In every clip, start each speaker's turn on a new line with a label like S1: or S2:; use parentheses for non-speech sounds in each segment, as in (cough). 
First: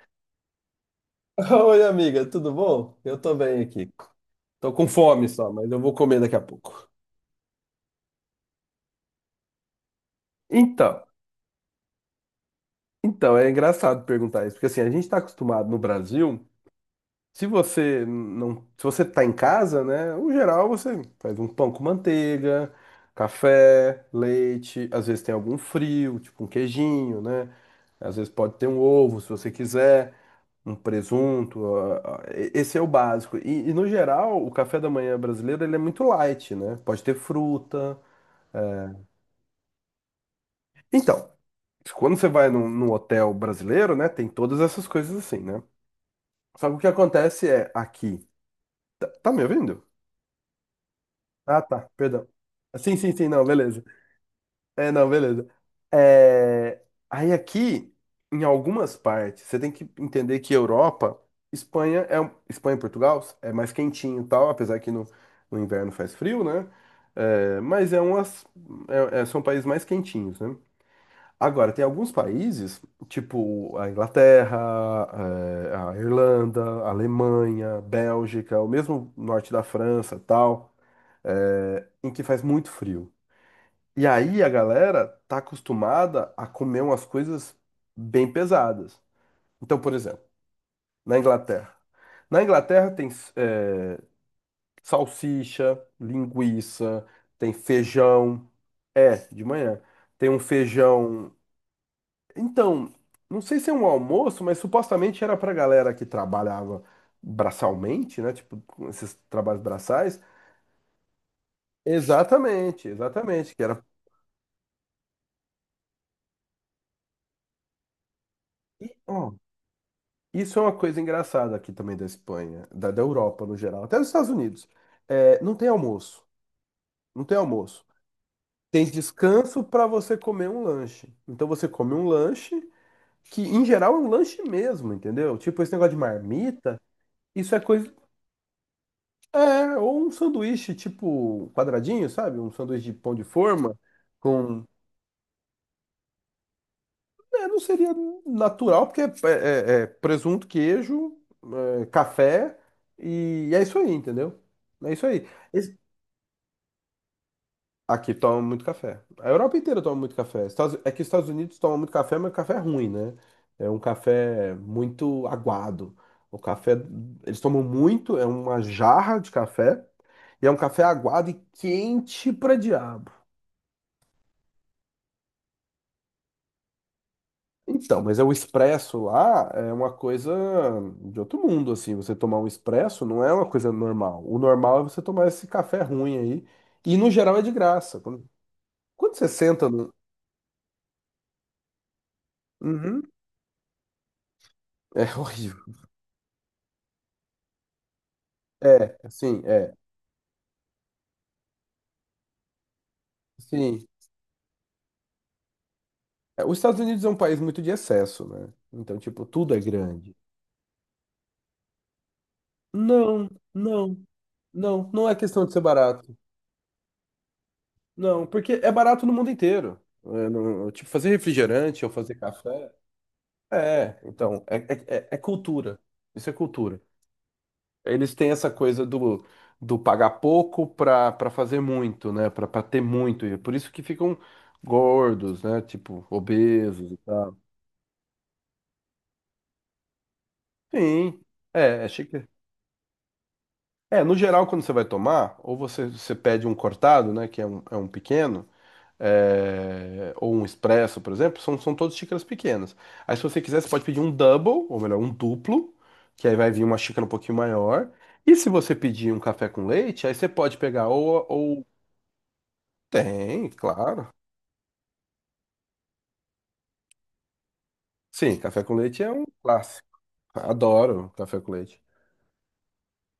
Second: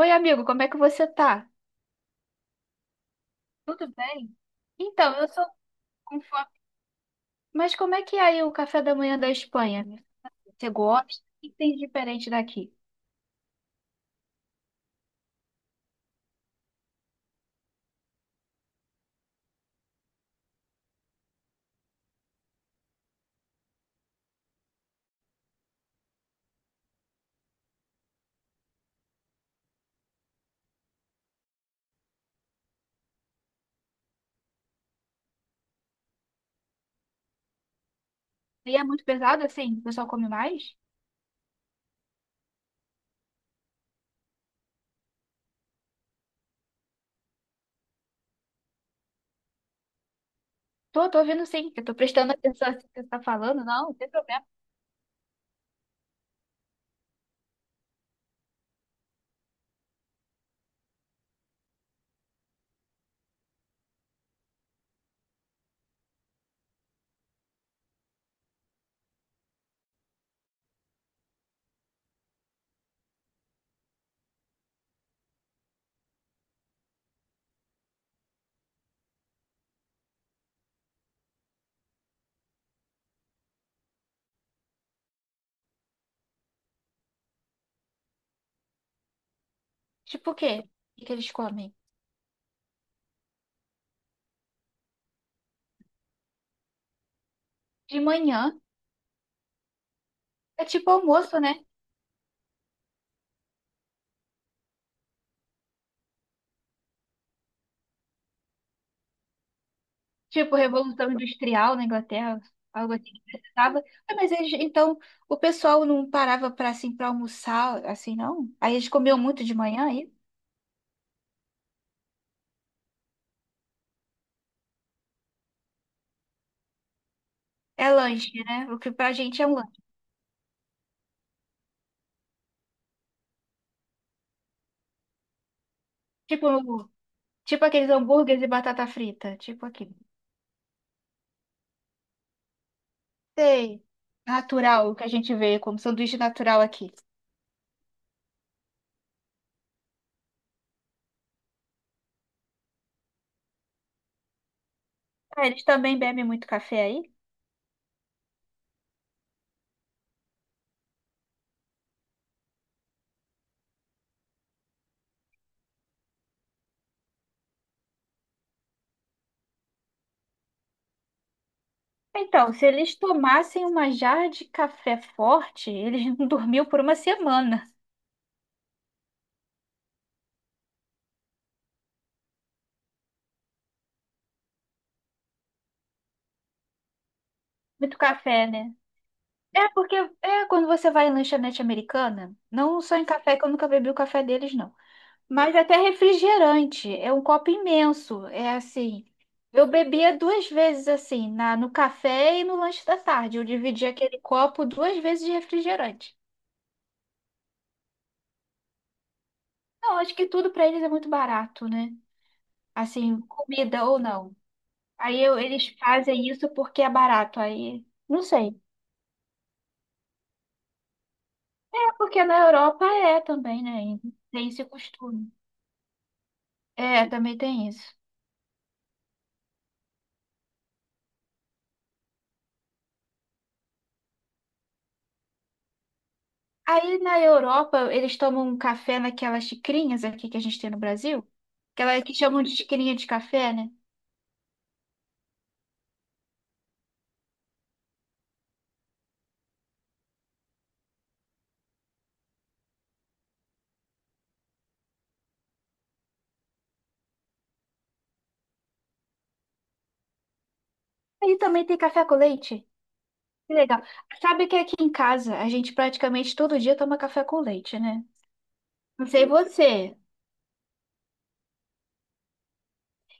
S1: Oi, amigo, como é que você
S2: (laughs)
S1: tá?
S2: Oi, amiga, tudo bom? Eu tô bem
S1: Tudo
S2: aqui.
S1: bem?
S2: Tô com
S1: Então, eu
S2: fome
S1: sou
S2: só, mas eu vou
S1: com
S2: comer daqui a
S1: fome.
S2: pouco.
S1: Mas como é que é aí o café da manhã da Espanha? Você
S2: Então,
S1: gosta? O que tem de diferente daqui?
S2: então é engraçado perguntar isso, porque assim, a gente tá acostumado no Brasil. Se você tá em casa, né? No geral você faz um pão com manteiga, café, leite, às vezes tem algum frio, tipo um queijinho, né? Às vezes pode ter um ovo, se você quiser, um presunto. Esse é o básico. E, no geral, o café da manhã brasileiro ele é muito light, né? Pode ter fruta.
S1: E é
S2: É.
S1: muito pesado assim? O pessoal come mais?
S2: Então, quando você vai num, hotel brasileiro, né? Tem todas essas coisas assim, né? Só que o que acontece é aqui. Tá me ouvindo?
S1: Tô ouvindo,
S2: Ah,
S1: sim. Eu
S2: tá,
S1: tô
S2: perdão.
S1: prestando (laughs) atenção assim
S2: Sim,
S1: que você
S2: sim,
S1: tá
S2: sim, não,
S1: falando.
S2: beleza.
S1: Não, não tem problema.
S2: É, não, beleza. É, aí aqui, em algumas partes, você tem que entender que Europa, Espanha e Portugal é mais quentinho e tal, apesar que no inverno faz frio, né? É, mas são países mais quentinhos, né? Agora, tem alguns países, tipo a Inglaterra, a Irlanda, a Alemanha, Bélgica, o mesmo norte da França, tal, em que faz muito frio. E aí a galera tá acostumada a comer umas coisas bem pesadas. Então, por exemplo,
S1: Tipo o quê? O que que
S2: na
S1: eles
S2: Inglaterra.
S1: comem?
S2: Na Inglaterra tem é, salsicha, linguiça, tem
S1: De
S2: feijão.
S1: manhã
S2: É, de manhã. Tem um
S1: é tipo
S2: feijão.
S1: almoço, né?
S2: Então, não sei se é um almoço, mas supostamente era pra galera que trabalhava braçalmente, né? Tipo, com esses trabalhos braçais.
S1: Tipo Revolução Industrial na Inglaterra,
S2: Exatamente,
S1: algo assim que
S2: exatamente. Que
S1: precisava.
S2: era.
S1: Ah, mas eles, então, o pessoal não parava para assim para almoçar, assim, não? Aí
S2: E,
S1: eles comiam
S2: ó,
S1: muito de manhã, é isso?
S2: isso é uma coisa engraçada aqui também da Espanha, da Europa no geral, até dos Estados Unidos. É, não tem almoço. Não tem almoço.
S1: É lanche, né? O
S2: Tem
S1: que pra gente é um
S2: descanso
S1: lanche.
S2: para você comer um lanche. Então você come um lanche, que em geral é um lanche mesmo, entendeu? Tipo esse negócio de
S1: Tipo,
S2: marmita, isso é
S1: tipo aqueles
S2: coisa.
S1: hambúrgueres e batata frita. Tipo
S2: É,
S1: aqui.
S2: ou um sanduíche tipo um quadradinho, sabe? Um sanduíche de pão de forma
S1: Sei.
S2: com.
S1: Natural, o que a gente vê como sanduíche natural aqui.
S2: É, não seria natural, porque é presunto, queijo, café, e é isso aí, entendeu? É isso aí.
S1: Ah, eles também bebem muito café aí?
S2: Aqui toma muito café. A Europa inteira toma muito café. É que os Estados Unidos tomam muito café, mas café é ruim, né? É um café muito aguado. O café, eles tomam muito, é uma jarra de café, e é um café aguado e quente
S1: Então,
S2: pra
S1: se eles
S2: diabo.
S1: tomassem uma jarra de café forte, eles (laughs) não dormiam por uma semana.
S2: Então, mas é o expresso lá é uma coisa de outro mundo, assim. Você tomar um expresso não é uma coisa normal. O normal é você tomar esse café ruim aí. E no geral é de
S1: Muito
S2: graça. Quando,
S1: café, né?
S2: quando você senta
S1: É
S2: no.
S1: porque é quando você vai em lanchonete americana, não só em
S2: Uhum.
S1: café, que eu nunca bebi o café deles, não.
S2: É
S1: Mas
S2: horrível.
S1: até refrigerante, é um copo imenso, é
S2: É,
S1: assim.
S2: assim,
S1: Eu bebia duas vezes assim, no café e no lanche da tarde. Eu
S2: sim.
S1: dividia aquele copo duas vezes de refrigerante.
S2: É, os Estados Unidos é um país muito de excesso, né? Então, tipo, tudo é
S1: Não, acho
S2: grande.
S1: que tudo para eles é muito barato, né? Assim,
S2: Não,
S1: comida
S2: não,
S1: ou não.
S2: não, não é
S1: Aí eu-
S2: questão de ser
S1: eles
S2: barato.
S1: fazem isso porque é barato. Aí, não
S2: Não, porque
S1: sei.
S2: é barato no mundo inteiro. É, tipo, fazer refrigerante ou
S1: É
S2: fazer
S1: porque na
S2: café.
S1: Europa é também,
S2: É,
S1: né?
S2: então,
S1: Tem esse
S2: é
S1: costume.
S2: cultura. Isso é cultura.
S1: É, também tem isso.
S2: Eles têm essa coisa do, pagar pouco pra fazer muito, né? Pra ter muito. E é por isso que ficam gordos, né? Tipo, obesos e
S1: Aí na
S2: tal.
S1: Europa, eles tomam um café naquelas xicrinhas aqui que a gente tem no
S2: Sim,
S1: Brasil,
S2: é
S1: aquela que
S2: chique.
S1: chamam de xicrinha de café, né?
S2: É, no geral, quando você vai tomar, ou você pede um cortado, né, que é um pequeno, ou um expresso, por exemplo, são todas xícaras pequenas. Aí, se você quiser, você pode pedir um double, ou melhor, um duplo, que aí vai vir uma xícara um pouquinho maior. E se você pedir um café com leite, aí você pode pegar ou,
S1: Aí também
S2: ou...
S1: tem café com leite.
S2: Tem,
S1: Que legal.
S2: claro.
S1: Sabe que aqui em casa a gente praticamente todo dia toma café com leite, né?
S2: Sim, café com leite
S1: Não
S2: é um
S1: sei
S2: clássico.
S1: você.
S2: Adoro café com leite.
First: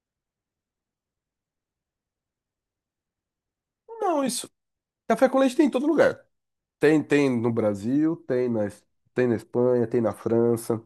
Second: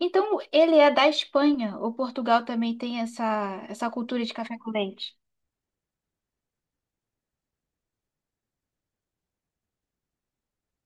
S1: Então, ele é da Espanha, ou Portugal também tem essa
S2: Não,
S1: cultura de
S2: isso.
S1: café com leite?
S2: Café com leite tem em todo lugar. Tem no Brasil, tem na Espanha, tem na França.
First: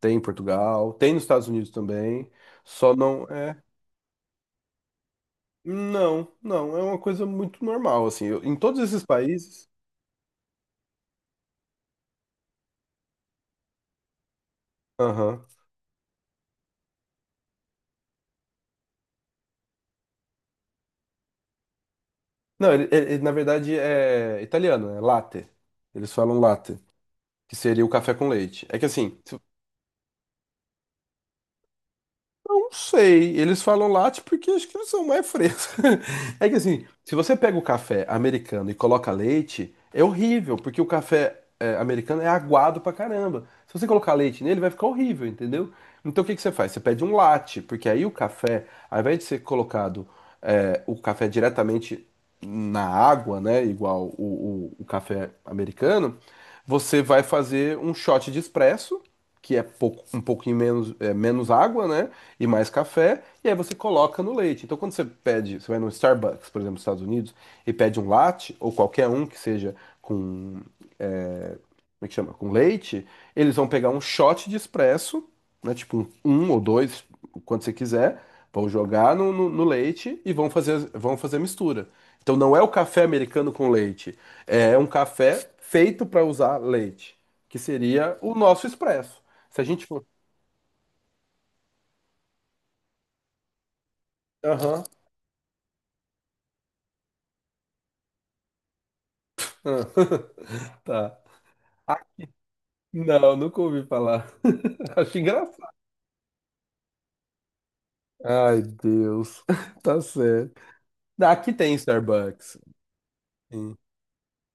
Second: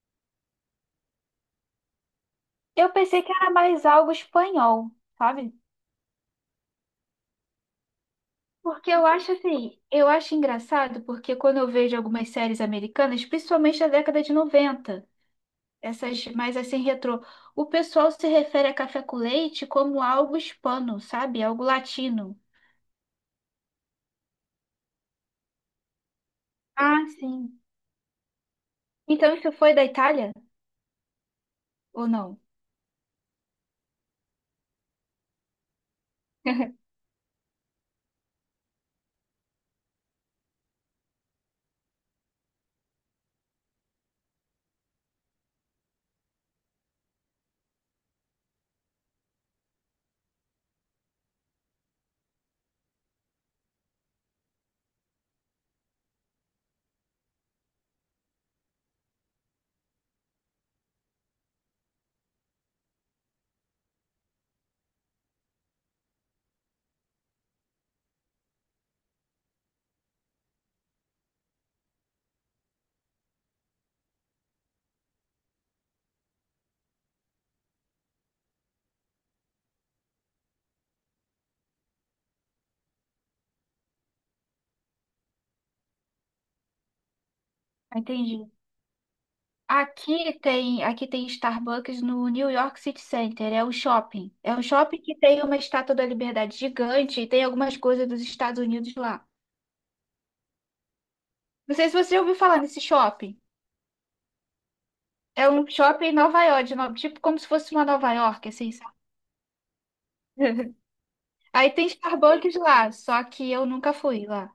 S2: Tem em Portugal, tem nos Estados Unidos também,
S1: Eu
S2: só não
S1: pensei que era
S2: é.
S1: mais algo espanhol, sabe?
S2: Não, não, é uma coisa muito normal, assim. Em todos
S1: Porque
S2: esses
S1: eu acho
S2: países.
S1: assim, eu acho engraçado porque quando eu vejo algumas séries americanas, principalmente da década de 90,
S2: Aham.
S1: essas mais assim retrô. O pessoal se refere a café com leite como algo hispano, sabe? Algo latino.
S2: Não, ele, na verdade é italiano, é latte. Eles falam latte,
S1: Ah,
S2: que
S1: sim.
S2: seria o café com leite. É que assim,
S1: Então
S2: se-
S1: isso foi da Itália ou não?
S2: Não sei, eles falam latte porque acho que eles são mais frescos. (laughs) É que assim,
S1: (laughs)
S2: se você pega o café americano e coloca leite, é horrível, porque o café americano é aguado pra caramba. Se você colocar leite nele, vai ficar horrível, entendeu? Então o que que você faz? Você pede um latte, porque aí o café, ao invés de ser colocado, o café diretamente na água, né, igual o, o café americano, você vai fazer um shot de expresso, que é um pouquinho menos, menos água, né? E mais café, e aí você coloca no leite. Então, quando você pede, você vai no Starbucks, por exemplo, nos Estados Unidos, e pede um latte, ou qualquer um que seja como é que chama? Com leite, eles vão pegar um shot de expresso, né? Tipo um, um ou dois, quando você quiser, vão jogar no, no leite e vão fazer a mistura. Então, não é o café americano com leite, é um café feito para usar leite, que seria o
S1: Entendi.
S2: nosso expresso. Se a gente for.
S1: Aqui tem Starbucks no New York City Center, é um shopping. É um
S2: Aham.
S1: shopping que tem uma estátua da Liberdade gigante e tem algumas coisas dos Estados Unidos lá.
S2: Ah, (laughs) tá.
S1: Não sei se você já ouviu falar nesse
S2: Não,
S1: shopping.
S2: nunca ouvi falar. (laughs) Acho
S1: É
S2: engraçado.
S1: um shopping em Nova York, de no- tipo como se fosse uma Nova York,
S2: Ai,
S1: assim,
S2: Deus. (laughs) Tá certo.
S1: sabe?
S2: Aqui
S1: Aí
S2: tem
S1: tem Starbucks
S2: Starbucks.
S1: lá, só que eu
S2: Sim.
S1: nunca fui lá.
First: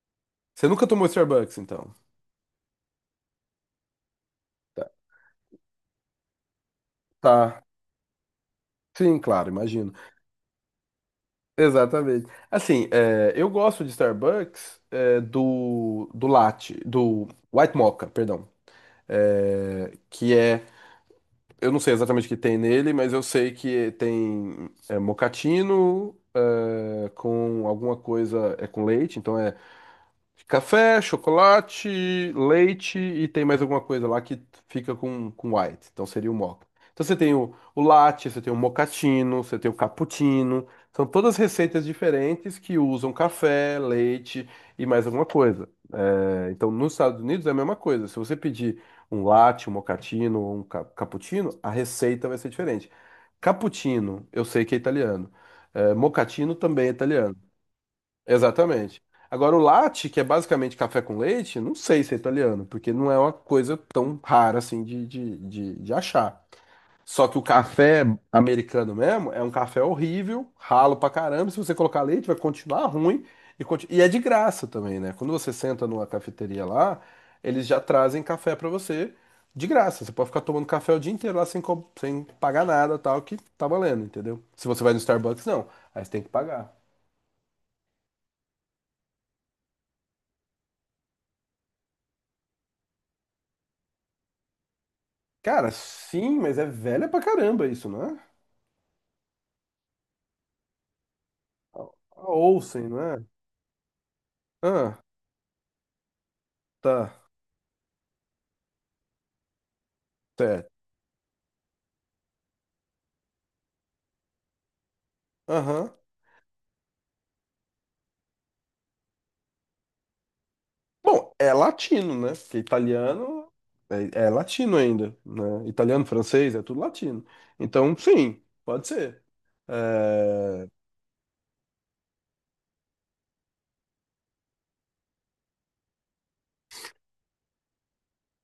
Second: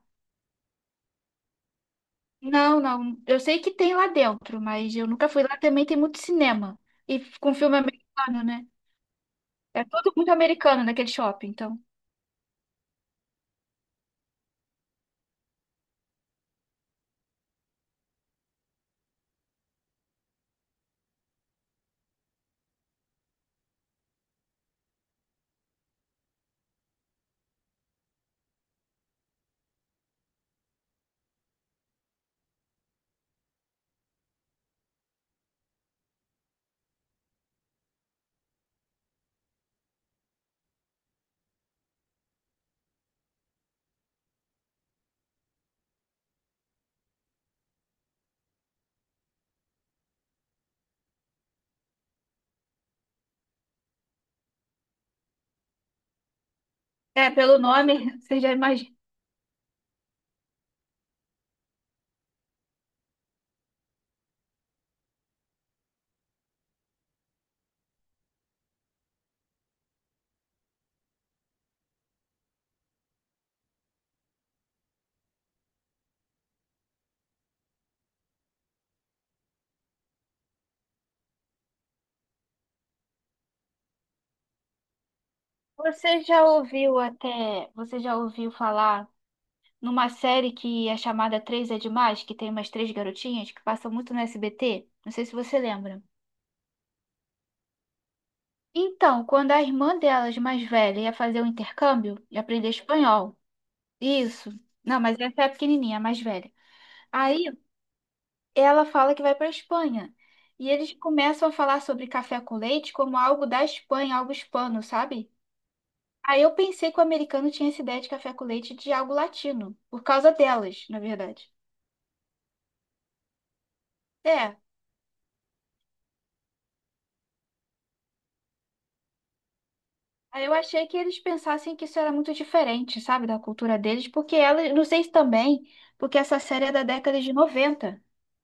S2: Você nunca tomou Starbucks, então?
S1: Não, não. Eu sei que tem lá dentro,
S2: Tá.
S1: mas eu nunca fui lá. Também tem muito cinema. E com
S2: Tá.
S1: filme americano, né?
S2: Sim, claro,
S1: É
S2: imagino.
S1: tudo muito americano naquele shopping, então.
S2: Exatamente. Assim, eu gosto de Starbucks, do latte, do White Mocha, perdão. É, que é, eu não sei exatamente o que tem nele, mas eu sei que tem mocatino, com alguma coisa, é com leite, então é café, chocolate, leite e tem mais alguma coisa lá que fica com, white. Então seria o mocha. Então você tem o latte, você tem o mocatino você tem o cappuccino. São todas receitas diferentes que usam café, leite e mais alguma coisa. É, então nos Estados Unidos é a mesma coisa. Se você pedir um latte, um mocatino ou um cappuccino, a receita vai ser diferente. Cappuccino, eu sei que é italiano. É, mochaccino também é
S1: É,
S2: italiano.
S1: pelo nome, (laughs) você já imagina.
S2: Exatamente. Agora, o latte, que é basicamente café com leite, não sei se é italiano, porque não é uma coisa tão rara assim de achar. Só que o café americano mesmo é um café horrível, ralo pra caramba. Se você colocar leite, vai continuar ruim. E é de graça também, né? Quando você senta numa cafeteria lá, eles já trazem café pra você de graça. Você pode ficar tomando café o dia inteiro lá sem pagar nada, tal, que tá valendo, entendeu? Se você vai no Starbucks, não. Aí você tem
S1: Você
S2: que
S1: já
S2: pagar.
S1: ouviu até. Você já ouviu falar numa série que é chamada Três é Demais, que tem umas três garotinhas que passam muito no SBT? Não sei se você
S2: Cara,
S1: lembra.
S2: sim, mas é velha pra caramba isso, não é?
S1: Então, quando a irmã delas, mais velha, ia fazer o
S2: A
S1: intercâmbio
S2: a
S1: e aprender
S2: Olsen, não é?
S1: espanhol. Isso. Não,
S2: Ah,
S1: mas essa é a pequenininha, a mais velha.
S2: tá.
S1: Aí ela fala que vai para Espanha.
S2: Certo.
S1: E eles começam a falar sobre café com leite como algo da Espanha, algo hispano, sabe?
S2: Aham.
S1: Aí eu pensei que o americano tinha essa ideia de café com leite de algo latino, por causa delas, na
S2: Bom,
S1: verdade.
S2: é latino, né? Porque italiano é
S1: É.
S2: latino ainda, né? Italiano, francês, é tudo latino. Então, sim, pode ser.
S1: Aí eu
S2: É,
S1: achei que eles pensassem que isso era muito diferente, sabe, da cultura deles, porque ela, não sei se também, porque essa série é da década de 90.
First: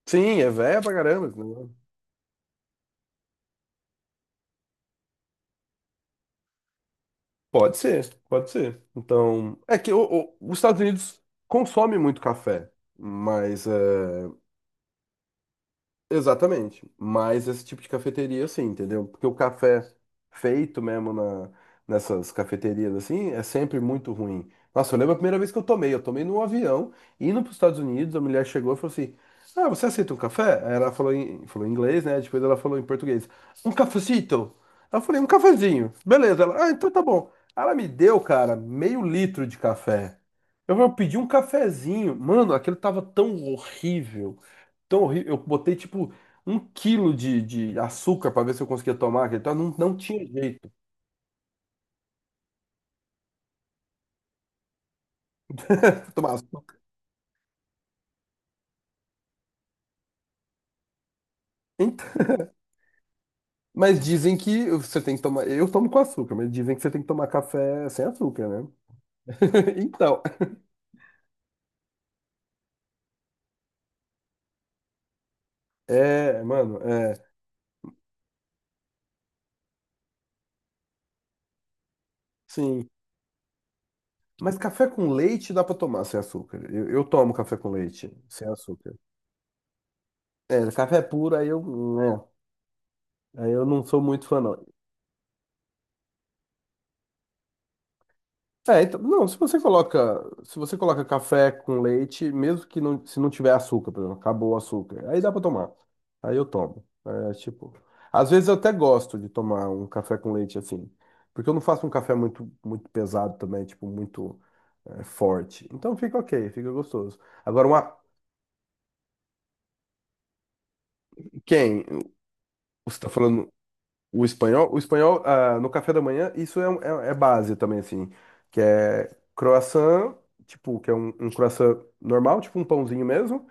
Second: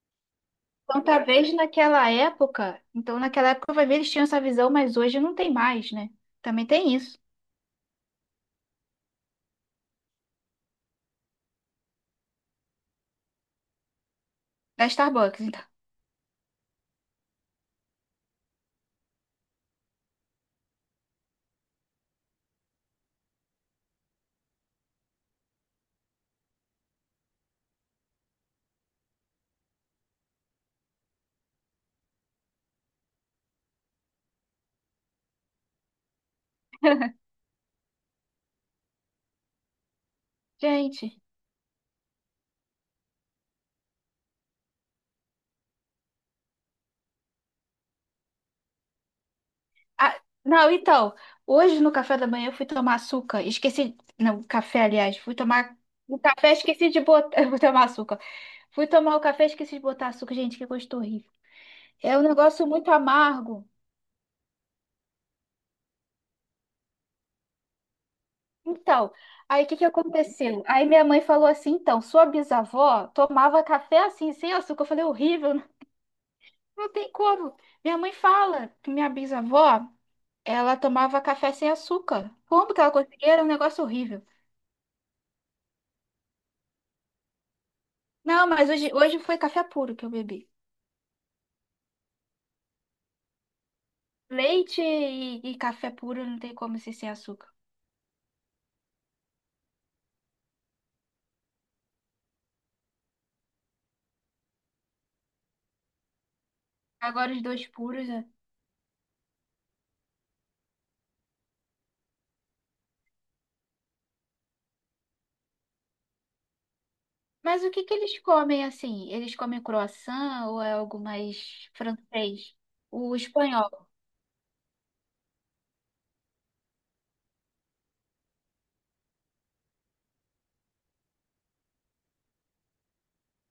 S2: sim, é velha pra
S1: Então,
S2: caramba. Esse
S1: talvez naquela época, então naquela época vai ver eles tinham essa visão, mas hoje não tem mais, né? Também tem isso.
S2: Pode ser, pode ser. Então, é que os Estados Unidos consomem muito café, mas é,
S1: Da Starbucks, então.
S2: Exatamente. Mas esse tipo de cafeteria, assim, entendeu? Porque o café feito mesmo nessas cafeterias, assim, é sempre muito ruim. Nossa, eu lembro a primeira vez que eu tomei. Eu tomei num avião, indo para os Estados Unidos, a mulher chegou e falou assim: Ah, você aceita um café? Aí ela falou em inglês, né? Depois ela falou em português: Um cafecito. Aí eu falei: Um cafezinho. Beleza. Ela, ah, então tá bom. Ela me deu, cara, meio litro de café. Eu pedi
S1: Gente,
S2: um cafezinho. Mano, aquilo tava tão horrível tão horrível. Eu botei tipo um quilo de açúcar para ver se eu conseguia tomar aquele tal. Não, não
S1: ah,
S2: tinha
S1: não,
S2: jeito.
S1: então, hoje no café da manhã eu fui tomar açúcar, esqueci, não, café, aliás, fui tomar
S2: (laughs)
S1: o
S2: Tomar
S1: café,
S2: açúcar.
S1: esqueci de botar, (laughs) eu vou tomar açúcar. Fui tomar o café, esqueci de botar açúcar, gente, que gosto horrível.
S2: Então,
S1: É um negócio muito amargo.
S2: mas dizem que você tem que tomar. Eu tomo com açúcar, mas dizem que você tem que tomar café sem açúcar, né?
S1: Então, aí o que
S2: (laughs)
S1: que
S2: Então,
S1: aconteceu? Aí minha mãe falou assim, então, sua bisavó tomava café assim, sem açúcar. Eu falei, horrível,
S2: mano,
S1: não tem como. Minha mãe fala que minha bisavó, ela tomava café sem açúcar. Como que
S2: sim.
S1: ela conseguia? Era um negócio horrível.
S2: Mas café com leite dá para tomar sem açúcar. Eu tomo café com leite
S1: Não,
S2: sem
S1: mas hoje,
S2: açúcar.
S1: hoje foi café puro que eu bebi.
S2: É, café puro, né, aí eu não sou muito fã, não.
S1: Leite e café puro não tem como ser sem açúcar.
S2: É, então, não, se você coloca, se você coloca café com leite, mesmo que não, se não tiver açúcar, por exemplo, acabou o açúcar, aí dá pra tomar. Aí eu tomo. É,
S1: Agora os dois
S2: tipo,
S1: puros, né?
S2: às vezes eu até gosto de tomar um café com leite assim, porque eu não faço um café muito muito pesado também, tipo muito forte. Então fica ok, fica gostoso.
S1: Mas
S2: Agora
S1: o que que
S2: uma
S1: eles comem assim? Eles comem croissant ou é algo mais
S2: quem?
S1: francês?
S2: Você tá
S1: O
S2: falando
S1: espanhol.
S2: O espanhol, ah, no café da manhã, isso é base também, assim, que é croissant, tipo, que é um, croissant normal, tipo um pãozinho mesmo,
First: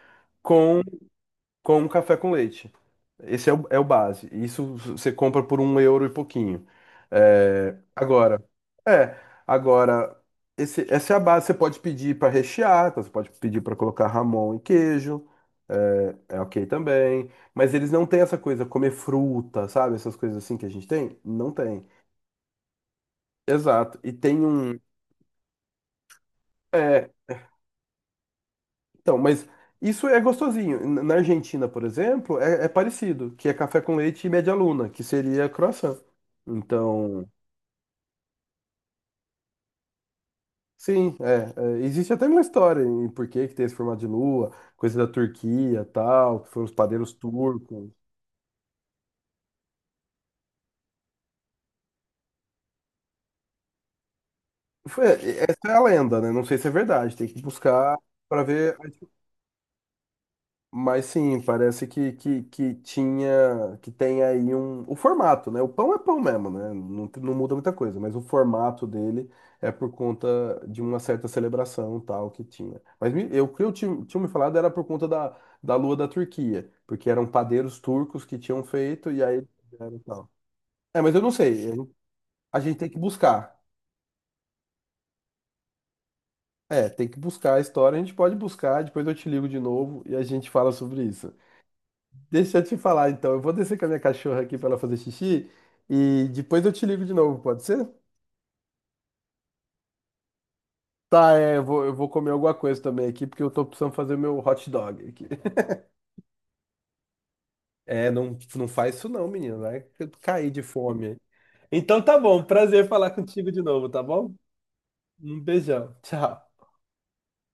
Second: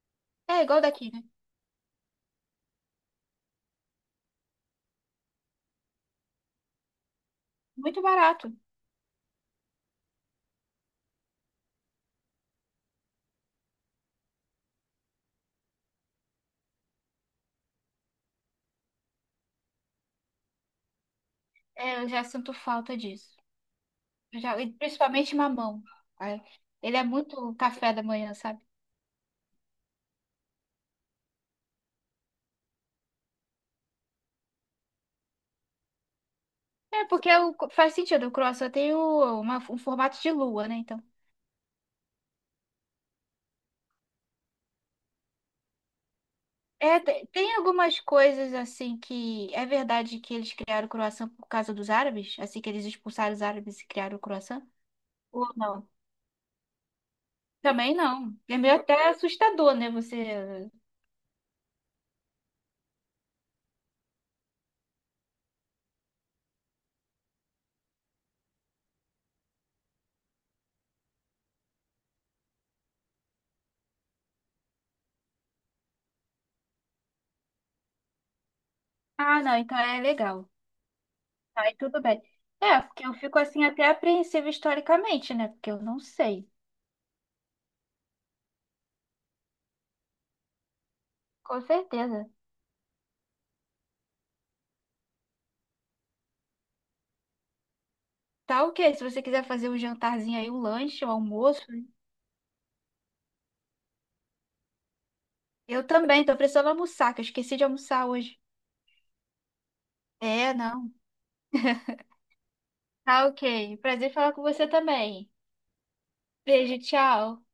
S1: É igual
S2: com
S1: daqui, né?
S2: um café com leite. Esse é o base. Isso você compra por 1 euro e pouquinho. É,
S1: Muito
S2: agora,
S1: barato.
S2: é, agora, essa é a base. Você pode pedir para rechear, então você pode pedir para colocar Ramon e queijo. É ok também. Mas eles não têm essa coisa, comer fruta, sabe? Essas coisas assim que a gente tem? Não tem.
S1: É, eu já sinto falta disso.
S2: Exato. E tem
S1: E
S2: um.
S1: principalmente mamão. Ai, ele é
S2: É,
S1: muito café da manhã, sabe?
S2: então, mas isso é gostosinho. Na Argentina, por exemplo, é parecido, que é café com leite e média luna, que seria croissant.
S1: É,
S2: Então,
S1: porque o, faz sentido, o croissant tem um formato de lua, né? Então.
S2: sim, existe até uma história em por que que tem esse formato de lua, coisa da Turquia, tal, que foram os
S1: É,
S2: padeiros
S1: tem
S2: turcos.
S1: algumas coisas assim que é verdade que eles criaram o croissant por causa dos árabes, assim que eles expulsaram os árabes e criaram o croissant? Ou
S2: Essa é a
S1: não?
S2: lenda, né? Não sei se é verdade, tem que
S1: Também
S2: buscar
S1: não.
S2: para
S1: É meio
S2: ver.
S1: até assustador, né? Você.
S2: Mas sim, parece que tem aí o formato, né? O pão é pão mesmo, né? Não, não muda muita coisa, mas o formato dele é por conta de uma certa celebração tal que tinha. Mas eu, o que eu tinha me falado era por conta da lua da Turquia, porque eram padeiros turcos que tinham feito e aí
S1: Ah, não, então
S2: fizeram
S1: é
S2: tal.
S1: legal.
S2: É, mas eu não sei,
S1: Aí
S2: eu-
S1: tudo bem.
S2: A gente
S1: É,
S2: tem que
S1: porque eu fico
S2: buscar.
S1: assim até apreensiva historicamente, né? Porque eu não sei.
S2: É, tem que buscar a história, a gente pode buscar, depois eu te ligo de novo e a gente fala sobre isso.
S1: Com certeza.
S2: Deixa eu te falar, então. Eu vou descer com a minha cachorra aqui pra ela fazer xixi e depois eu te ligo de novo, pode ser?
S1: Tá ok, se você quiser fazer um jantarzinho aí, um lanche, um
S2: Tá, é,
S1: almoço,
S2: eu vou comer alguma coisa também aqui, porque eu tô precisando fazer meu hot dog aqui. (laughs)
S1: eu também, tô precisando almoçar, que eu esqueci de almoçar
S2: É, não,
S1: hoje.
S2: não faz isso não, menino. Vai cair
S1: É,
S2: de
S1: não.
S2: fome. Então tá bom, prazer falar
S1: Tá
S2: contigo de
S1: ok.
S2: novo, tá
S1: Prazer em falar
S2: bom?
S1: com você também.
S2: Um beijão. Tchau.
S1: Beijo, tchau.